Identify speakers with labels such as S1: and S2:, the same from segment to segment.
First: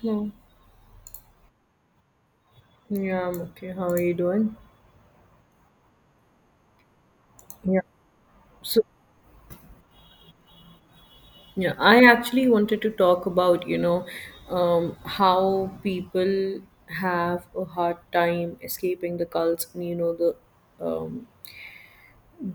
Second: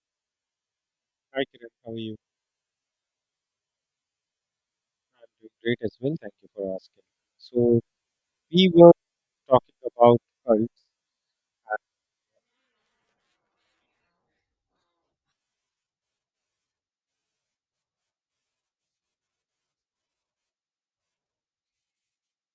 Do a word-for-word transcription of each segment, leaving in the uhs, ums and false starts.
S1: Hello.
S2: Hi, Kiran. How are you?
S1: Yeah, I'm okay. How are you doing?
S2: I'm doing great as well. Thank you for asking. So
S1: Yeah.
S2: we
S1: So,
S2: were talking about cults.
S1: yeah, I actually wanted to talk about, you know, um, how people have a hard time escaping the cults and, you know, the um,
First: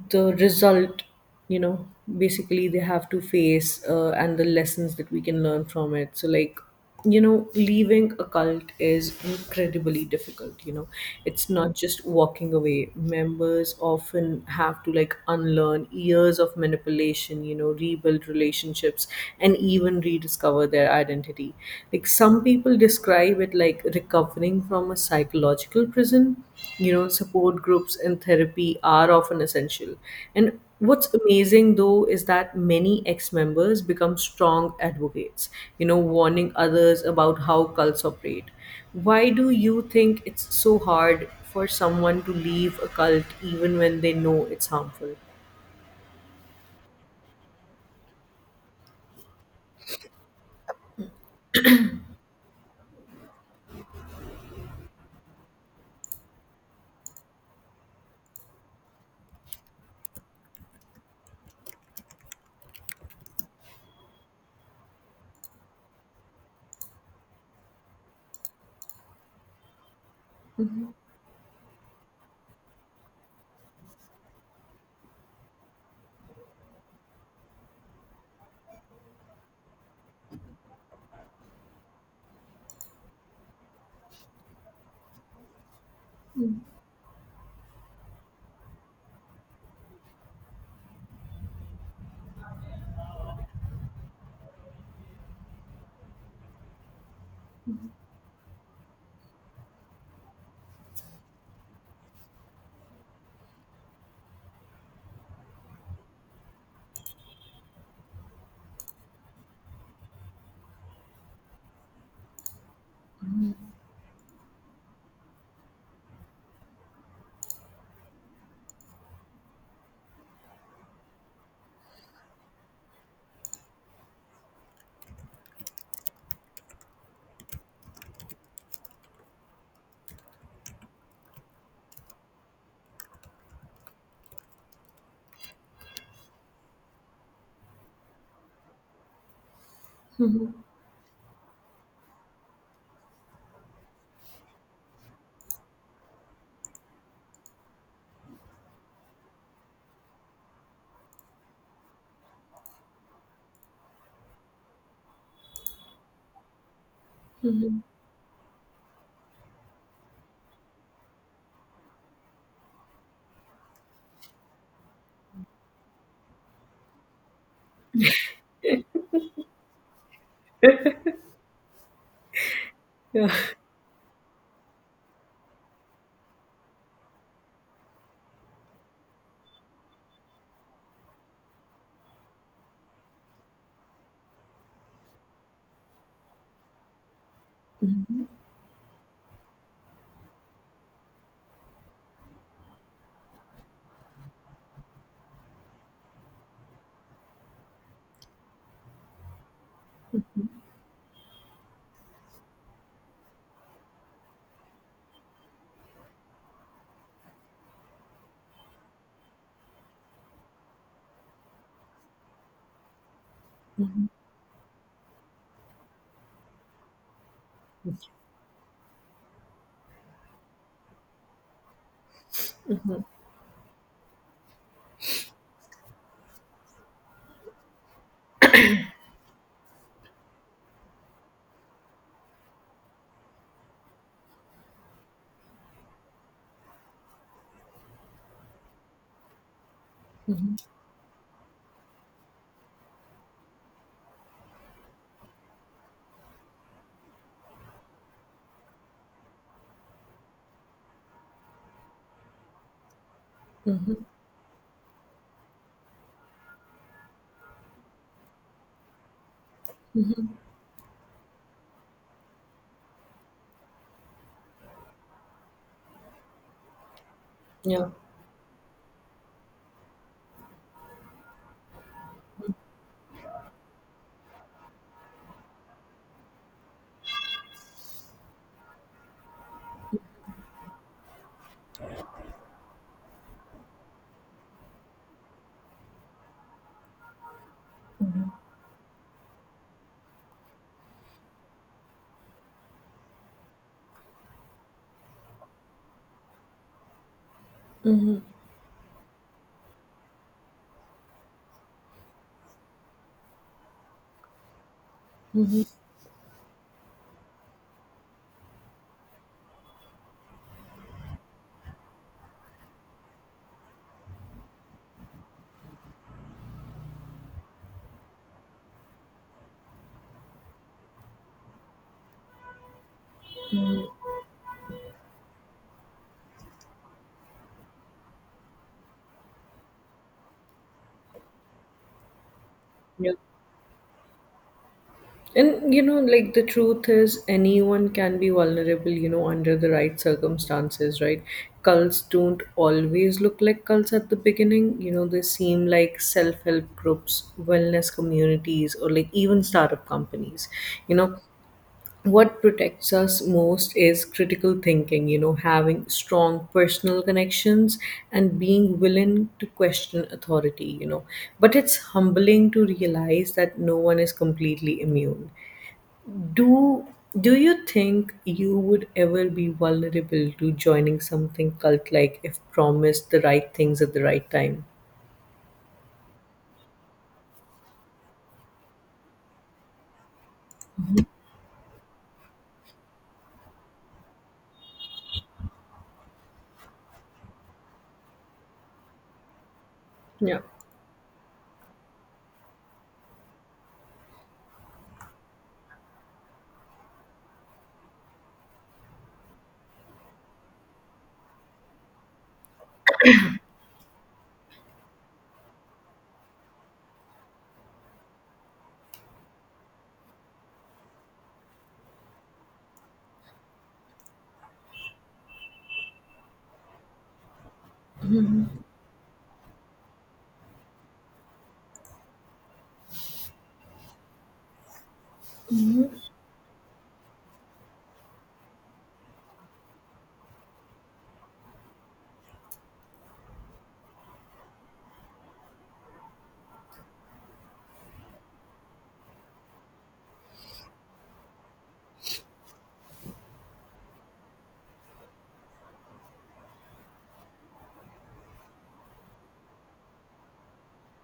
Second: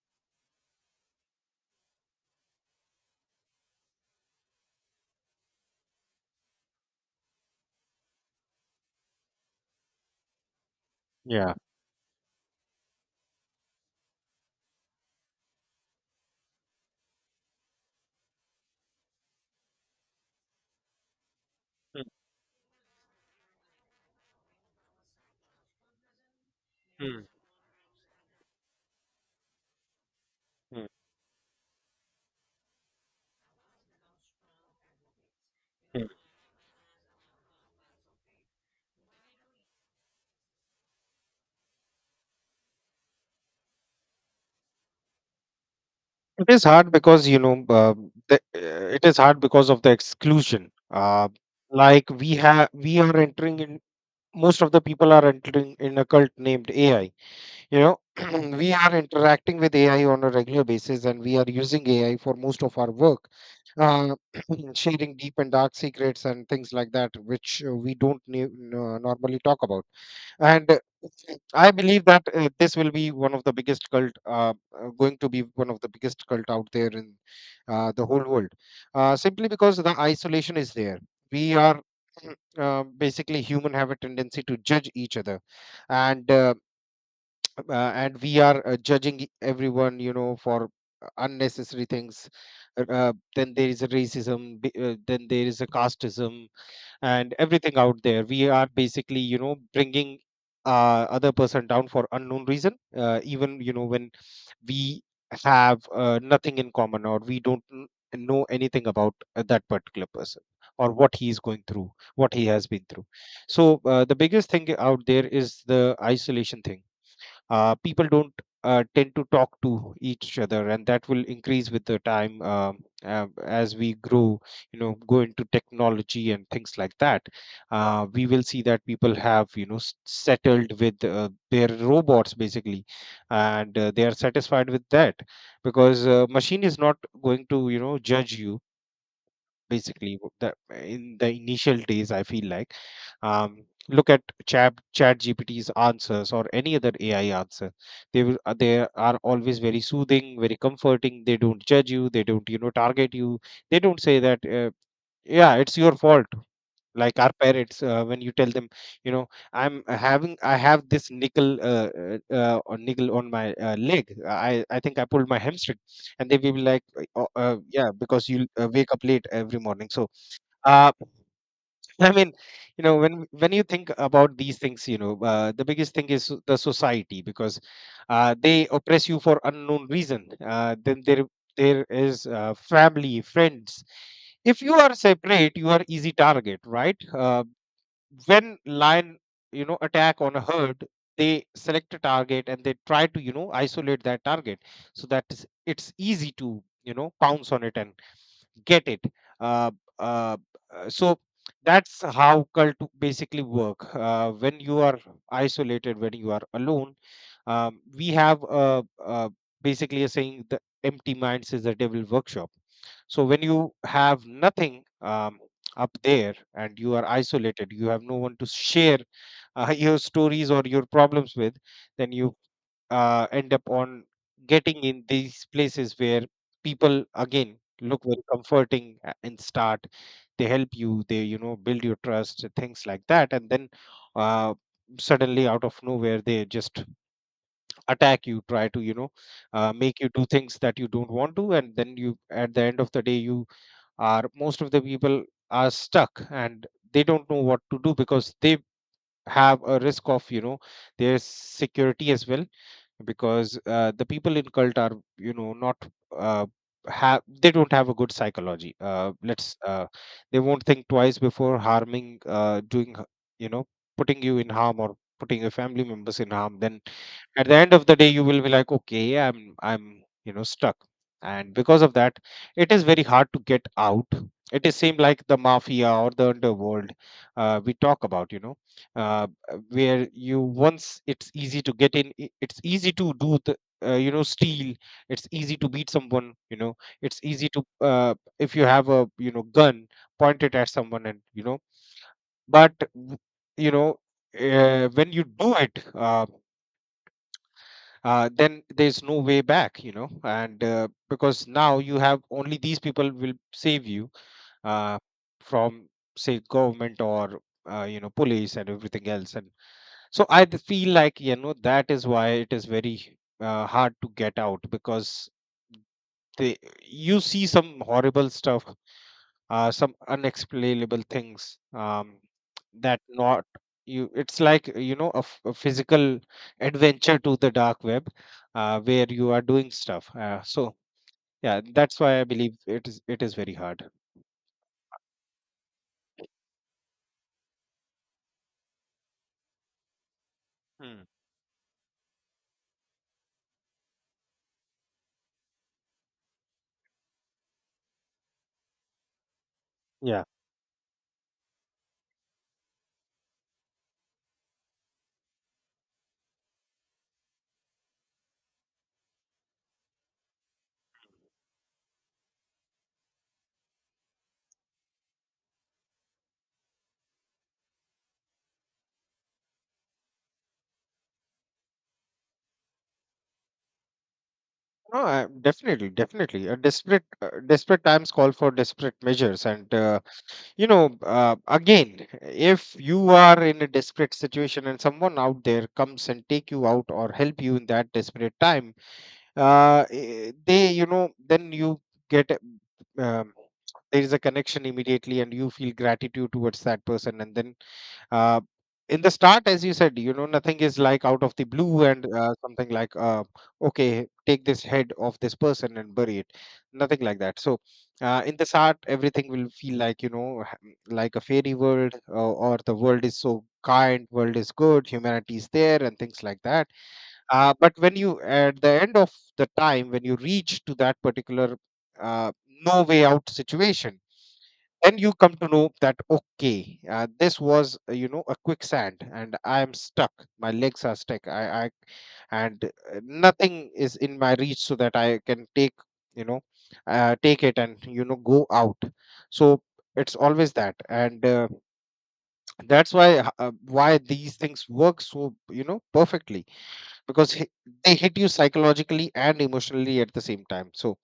S1: the result you know basically they have to face uh, and the lessons that we can learn from it. So like, you know, leaving a cult is incredibly difficult, you know. It's
S2: Yeah.
S1: not just walking away. Members often have to, like, unlearn years of manipulation, you know, rebuild relationships, and even rediscover their identity.
S2: Mm,
S1: Like, some people people describe it like recovering from a psychological prison. You know,
S2: mm,
S1: support groups and therapy are often essential. And
S2: mm,
S1: what's amazing though is that many ex members become strong advocates, you know,
S2: mm.
S1: warning others about how cults operate. Why do you think it's so hard for someone to leave a cult even when they know it's harmful?
S2: It is hard because you know uh, the, uh, it is hard because of the exclusion. Uh, like we have, we are entering in. Most of the people are entering in a cult named A I. you know we are interacting with AI on a regular basis, and we are using AI for most of our work, uh, sharing deep and dark secrets and things like that, which uh, we don't ne- n- uh, normally talk about. And uh, I believe that uh, this will be one of the biggest cult, uh, uh, going to be one of the biggest cult out there in uh, the whole world, uh, simply because the isolation is there. We are uh, basically, human have a tendency to judge each other. And uh, uh, and we are uh, judging e, everyone, you know, for uh, unnecessary things. Uh, uh, then there is a racism, b- uh, then there is a casteism, and everything out there, we are basically, you know, bringing uh, other person down for unknown reason, uh, even you know when we have uh, nothing in common, or we don't n- know anything about uh, that particular person, or what he is going through, what he has been through. So uh, the biggest thing out there is the isolation thing. Uh, people don't uh, tend to talk to each other, and that will increase with the time, um, uh, as we grow, you know, go into technology and things like that. Uh, we will see that people have, you know, s- settled with uh, their robots basically, and uh, they are satisfied with that, because uh, machine is not going to, you know, judge you. Basically, w- the in the initial days I feel like, um look at chat chat GPT's answers or any other AI answer. They will uh, they are always very soothing, very comforting. They don't judge you, they don't, you know, target you. They don't say that, uh, yeah, it's your fault, like our parents uh, when you tell them, you know, i'm having I have this nickel, uh, uh, uh, or nickel on my uh, leg. I i think I pulled my hamstring, and they will be like, uh, "Oh, uh, yeah, because you uh, wake up late every morning, so uh, I mean, you know, when
S1: Yeah.
S2: when you think about these things, you know, uh, the biggest thing is the society, because uh, they oppress you for unknown reason. Uh, then there there is uh, family, friends. If you are separate, you are easy target, right? Uh, when lion, you know, attack on a herd, they select a target, and they try to, you know, isolate that target, so that it's it's easy to, you know, pounce on it and get it. Uh, uh, uh, so that's how cult basically work. Uh, when you are isolated, when you are alone, um, we have uh, uh, basically a saying: "The empty minds is the devil workshop." So when you have nothing um, up there and you are isolated, you have no one to share uh, your stories or your problems with. Then you uh, end up on getting in these places where people again look very comforting, a- and start, they help you, they, you know, build your trust, things like that, and then uh, suddenly, out of nowhere, they just attack you, try to, you know, uh, make you do things that you don't want to. And then you at the end of the day, you are, most of the people are stuck, and they don't know what to do, because they have a risk of, you know, their security as well, because uh, the people in cult are, you know, not uh, have they don't have a good psychology. Uh, let's uh, they won't think twice before harming, uh, doing h- you know, putting you in harm, or putting your family members in harm. Then at the end of
S1: Yeah.
S2: the day, you will be like, okay, i'm i'm, you know, stuck. And because of that, it is very hard to get out. It is same like the mafia or the underworld uh, we talk about, you know, uh, uh, where you once, it's easy to get in, i- it's easy to do the, uh, you know, steal, it's easy to beat someone, you know, it's easy to, uh, if you have a, you know, gun, point it at someone, and, you know, but w- you know, uh, when you do it, uh, uh, then there's no way back, you know. And uh, because now you have only these people will save you uh, from, say, government, or uh, you know, police and everything else. And so I d- feel like, you know, that is why it is very uh, hard to get out, because they, you see some horrible stuff, uh, some unexplainable things, um, that not you. It's like, you know, a, f- a physical adventure to the dark web, uh, where you are doing stuff. Uh, so yeah, that's why I believe it is
S1: Yeah.
S2: it is very hard.
S1: And you know, like, the truth is, anyone can be vulnerable, you know, under the right circumstances,
S2: Hmm.
S1: right? Cults don't always look like cults at the beginning. You know, they seem like self help groups, wellness communities, or like even startup
S2: Yeah.
S1: companies. You know, what protects us most is critical thinking, you know, having strong personal connections and being willing to question authority, you know. But it's humbling to realize that no one is completely immune. Do do you think you would ever be vulnerable to joining something cult like if promised the right things at the right time?
S2: No, I, definitely, definitely. Uh, desperate, uh, desperate times call for desperate measures, and uh, you know, uh, again, if you are in a desperate situation, and someone out there comes and take you out, or help you in that desperate time, uh, eh,
S1: Yeah.
S2: they, you know, then you get. a- Um, there is a connection immediately, and you feel gratitude towards that person. And then uh, in the start, as you said, you know, nothing is like out of the blue. And uh, something like, uh, okay, take this head of this person and bury it, nothing like that. So uh, in the start, everything will feel like, you know, ha- like a fairy world, uh, or the world is so kind, world is good, humanity is there, and things like that. Uh, but when you at the end of the time when you reach to that particular uh, no way out situation, then you come to know that, okay, uh, this was, uh, you know, a quicksand, and I am stuck, my legs are stuck. I, I and uh, nothing is in my reach so that I can take, you know, uh, take it and, you know, go out. So it's always that. And uh, that's why, h- uh, why these things work so, you know, perfectly, because hi- they hit you psychologically and emotionally at the same time, so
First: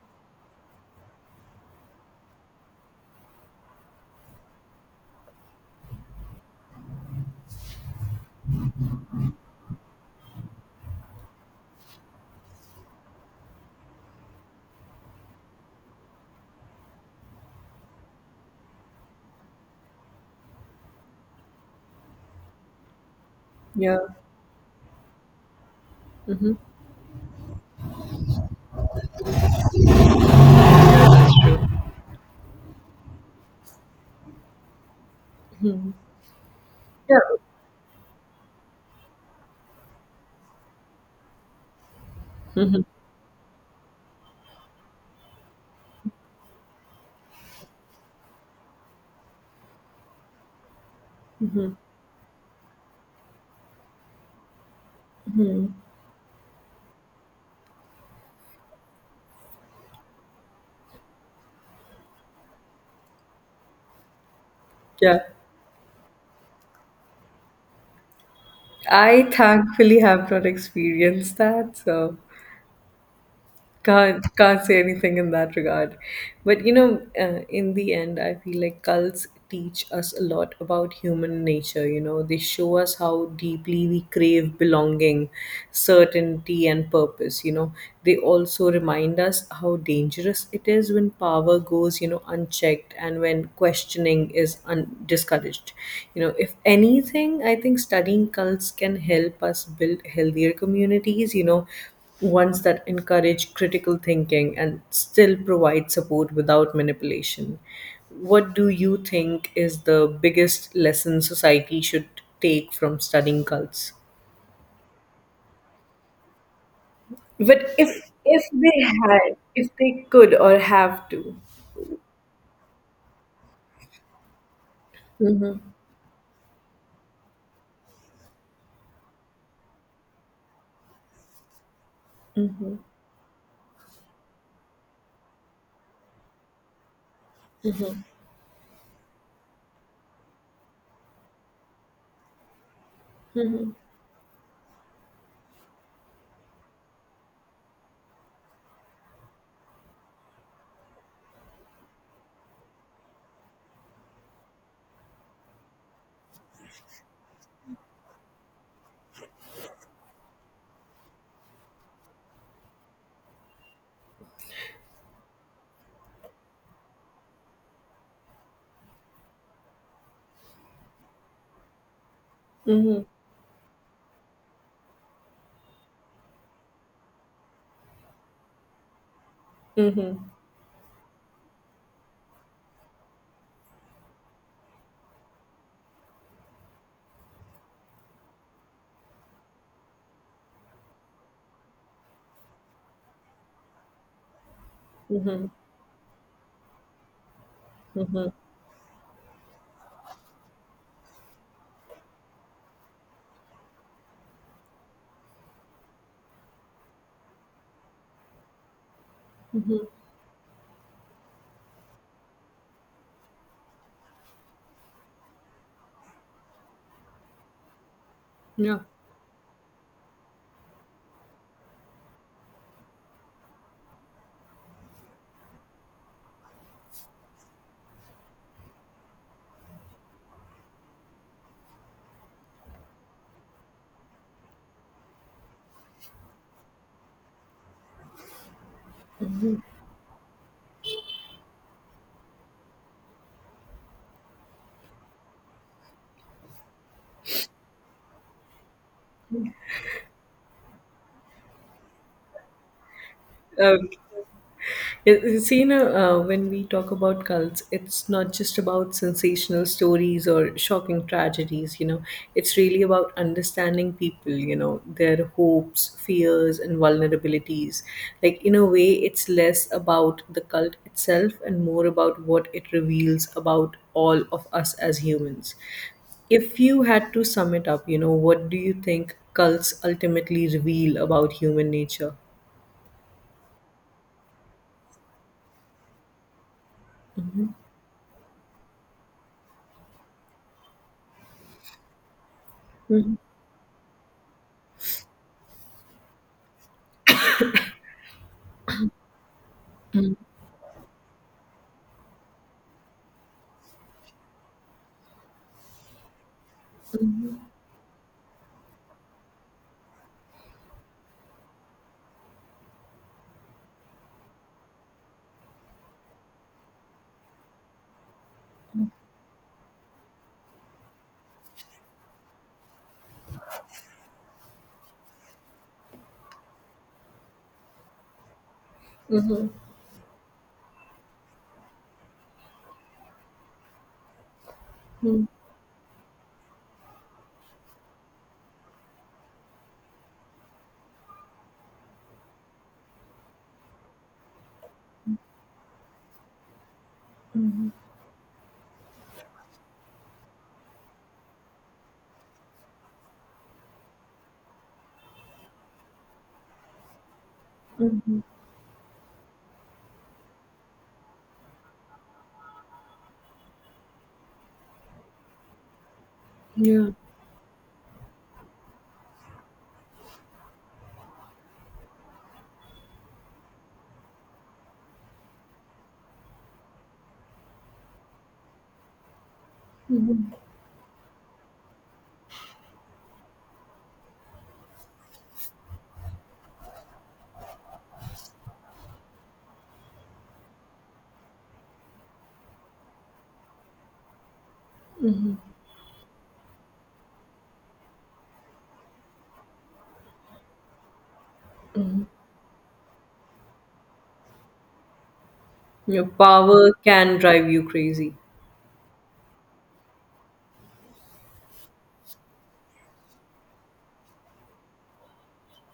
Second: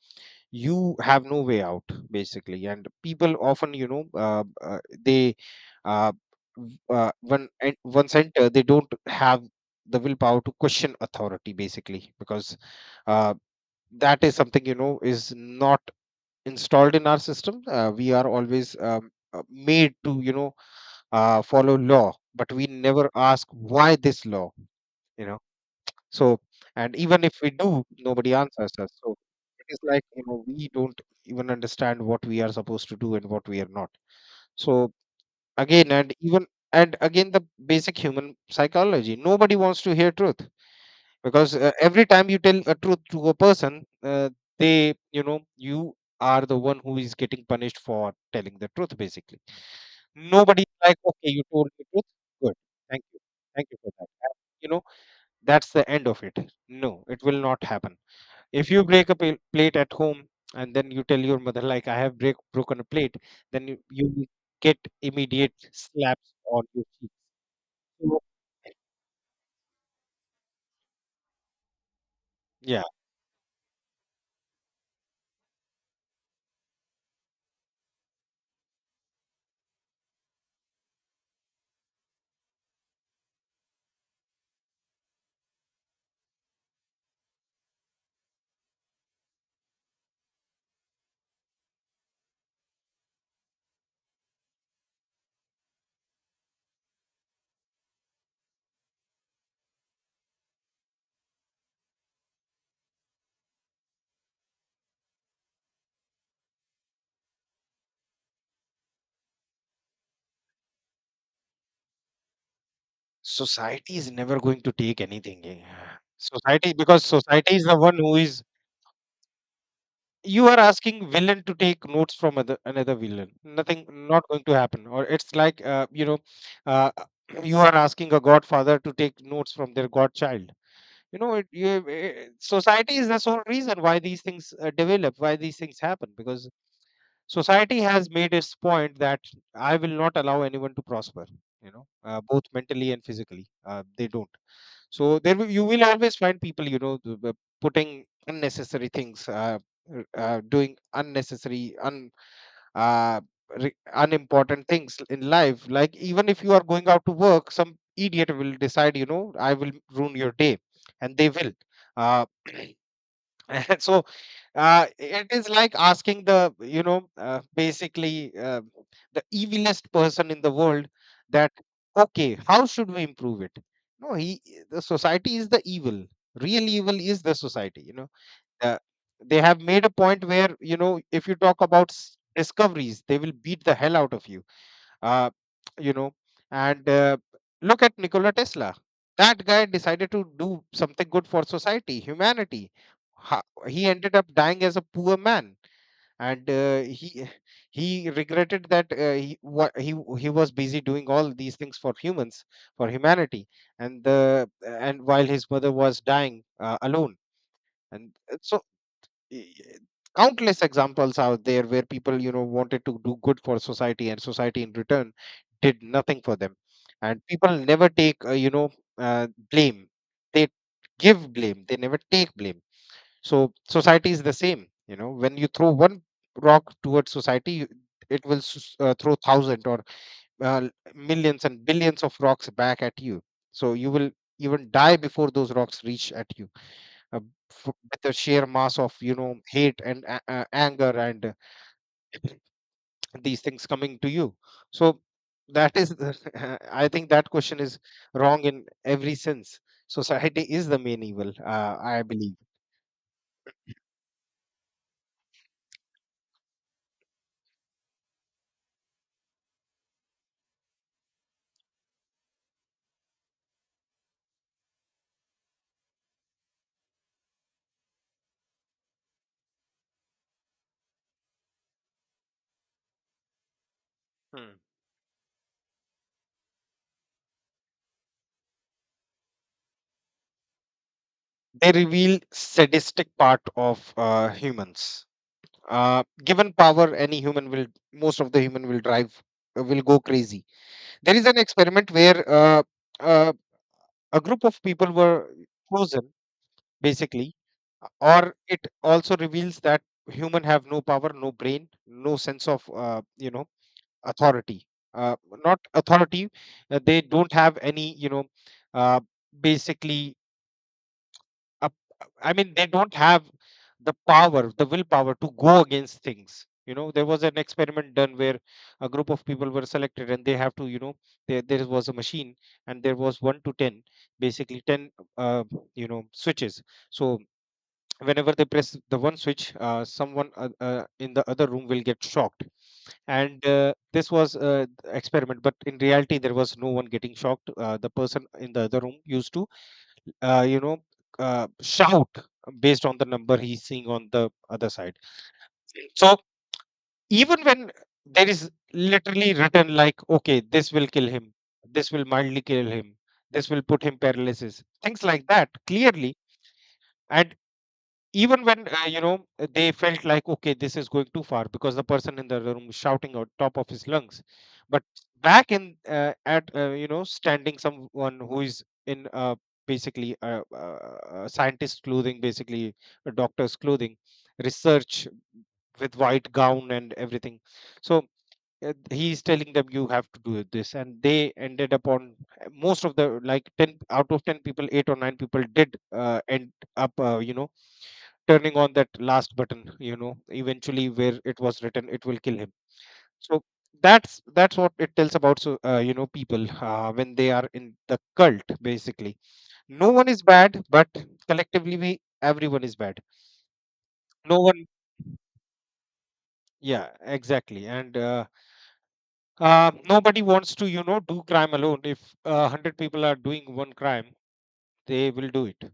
S2: you have no way out, basically. And people often, you know, uh, uh, they, uh, w- uh, when en- once enter, they don't have the willpower to question authority, basically, because uh, that is something, you know, is not installed in our system. Uh, we are always, um, uh, made to, you know, uh, follow law, but we never ask why
S1: Yeah.
S2: this law, you know, so,
S1: Hmm.
S2: and even if we do, nobody answers us. So it is like, you know, we don't even understand what we are supposed to do and what we are not. So again, and even, and
S1: Yeah.
S2: again, the basic human psychology, nobody wants to hear truth, because uh, every time you tell a truth to a person, uh, they, you know, you are the one who is getting punished for telling the truth, basically. Nobody is like, okay, you told the truth. Good. Thank you. Thank you for that. And, you know, that's the end of it. No, it will not happen. If you break a pa- plate at home, and then you tell your mother like, I have break, broken a plate, then you, you will get
S1: Yeah.
S2: immediate slaps on your cheek. So
S1: I thankfully have not experienced that. So
S2: yeah,
S1: can't can't say anything in that regard. But you know, uh, in the end, I feel like cults teach us a lot about human nature. You know, they show us how deeply we crave belonging, certainty, and purpose. You know, they also remind us how dangerous it is when power goes, you know, unchecked and when questioning is un- discouraged. You know, if anything, I think studying cults can help us build healthier communities, you know, ones that encourage critical thinking and still provide support without manipulation. What do you think is the biggest lesson society should take from studying cults?
S2: society is never going to take anything, eh. Society, because society is
S1: But
S2: the one
S1: if
S2: who is,
S1: if they had, if they could
S2: you are
S1: or have
S2: asking
S1: to.
S2: villain to take notes from other, another villain. Nothing, not going to happen. Or it's
S1: Mm-hmm.
S2: like, uh, you know, uh, you are asking a godfather to take notes from their godchild. You know, it, you, eh, eh, society is the sole reason why these things uh, develop, why these things happen, because society has made its point that I will not allow anyone to prosper. You know, uh, both mentally and physically, uh, they don't. So there will, you will always find people, you know, th- the putting unnecessary things, uh, r- uh, doing unnecessary, un, uh, re- unimportant things in life. Like, even if you are going out to work, some idiot will decide, you know, I will ruin your day, and they will. Uh, so uh, it is like asking the you know uh, basically uh, the evilest person in the world that, okay, how should
S1: Mm-hmm.
S2: we improve it? No he The society is the evil. Real evil is the society, you know. uh, they have made a
S1: Mm-hmm.
S2: point where, you know, if you talk about s- discoveries, they will beat the hell out of you. Uh, you know and uh, Look at Nikola Tesla. That guy decided to do something good for society, humanity. Ha- he ended up dying as a poor
S1: Mm-hmm.
S2: man. And uh, he he
S1: Mm-hmm.
S2: regretted that, uh, he, what he w- he was busy doing all these things for humans, for humanity, and the and while his mother was dying uh, alone. and uh, so i- Countless examples out there where people, you know, wanted to do good for society, and society in return did nothing for them. And people never take, uh, you know uh, blame. They give blame, they never take blame. So society is the same, you know. When you throw one rock towards society, you- it will s- uh, throw thousand, or uh, millions and billions of rocks back at you. So you will even die before those rocks reach at you, uh, f- with the sheer mass of, you know, hate and a- a- anger and, uh, these things coming to you. So that is the- I think that question is wrong in every sense. Society is the main evil, uh, I believe.
S1: Yeah. It- You see, you know, uh, when we talk about cults, it's not just about sensational stories or shocking tragedies, you know, it's really about understanding people, you know, their hopes, fears, and vulnerabilities. Like, in a way, it's less about the cult itself and more about what it reveals about all of
S2: Hmm.
S1: us as humans. If you had to sum it up, you know, what do you think cults ultimately reveal about
S2: They
S1: human nature?
S2: reveal sadistic part of uh, humans. Uh, given power, any human will, most of the human will drive, uh, will go crazy. There is an experiment where uh,
S1: Mhm.
S2: uh, a group of people were chosen, basically, or it also reveals that human have no power, no brain, no sense of, uh, you know, authority. Uh, Not authority. uh, They don't have any, you know, uh, basically up I mean, they don't have the power, the willpower to go against things, you know. There was an experiment done where a group of people were selected, and they have to, you know, there, there was a machine, and there was one to ten, basically ten uh, you know switches. So whenever they press the one switch, uh, someone, uh, uh, in the other room will get shocked. And uh, this was, uh,
S1: Mhm.
S2: experiment, but in reality there was no one getting shocked. Uh, the person in the other room used to, uh, you know, uh, shout based on the number he's seeing on the other side. So even when there is literally written, like, okay, this will kill him, this will mildly kill him, this will put him paralysis, things like that, clearly. And even when, uh, you know they felt like, okay, this is going too far because the person in the other room is shouting out top of his lungs. But back in, uh, at uh, you
S1: Yeah.
S2: know, standing someone who is in, uh, basically a, a a scientist clothing, basically a doctor's clothing, research, with white gown and everything. So uh, he telling them you have to do this, and they ended up on most of the, like, ten out of ten people, eight or nine people did, uh, end up, uh, you know turning on that last button, you know, eventually, where it was written it will kill him. So that's that's what it tells about. So, uh, you know people, uh, when they are in the cult, basically, no one is bad, but collectively we, everyone is bad. No one.
S1: Your power
S2: Yeah,
S1: can drive
S2: exactly.
S1: you
S2: And,
S1: crazy.
S2: uh, uh, nobody wants to, you know, do crime alone. If, uh, a hundred people are doing one crime, they will do it.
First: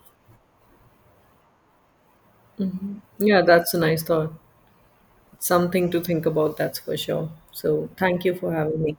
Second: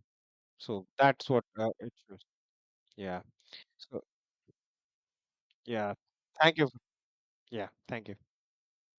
S2: So that's what, uh, it shows. Yeah.
S1: Yeah, that's a
S2: So
S1: nice thought. Something
S2: yeah,
S1: to think
S2: thank
S1: about,
S2: you.
S1: that's for sure.
S2: Yeah,
S1: So,
S2: thank you.
S1: thank you for having me.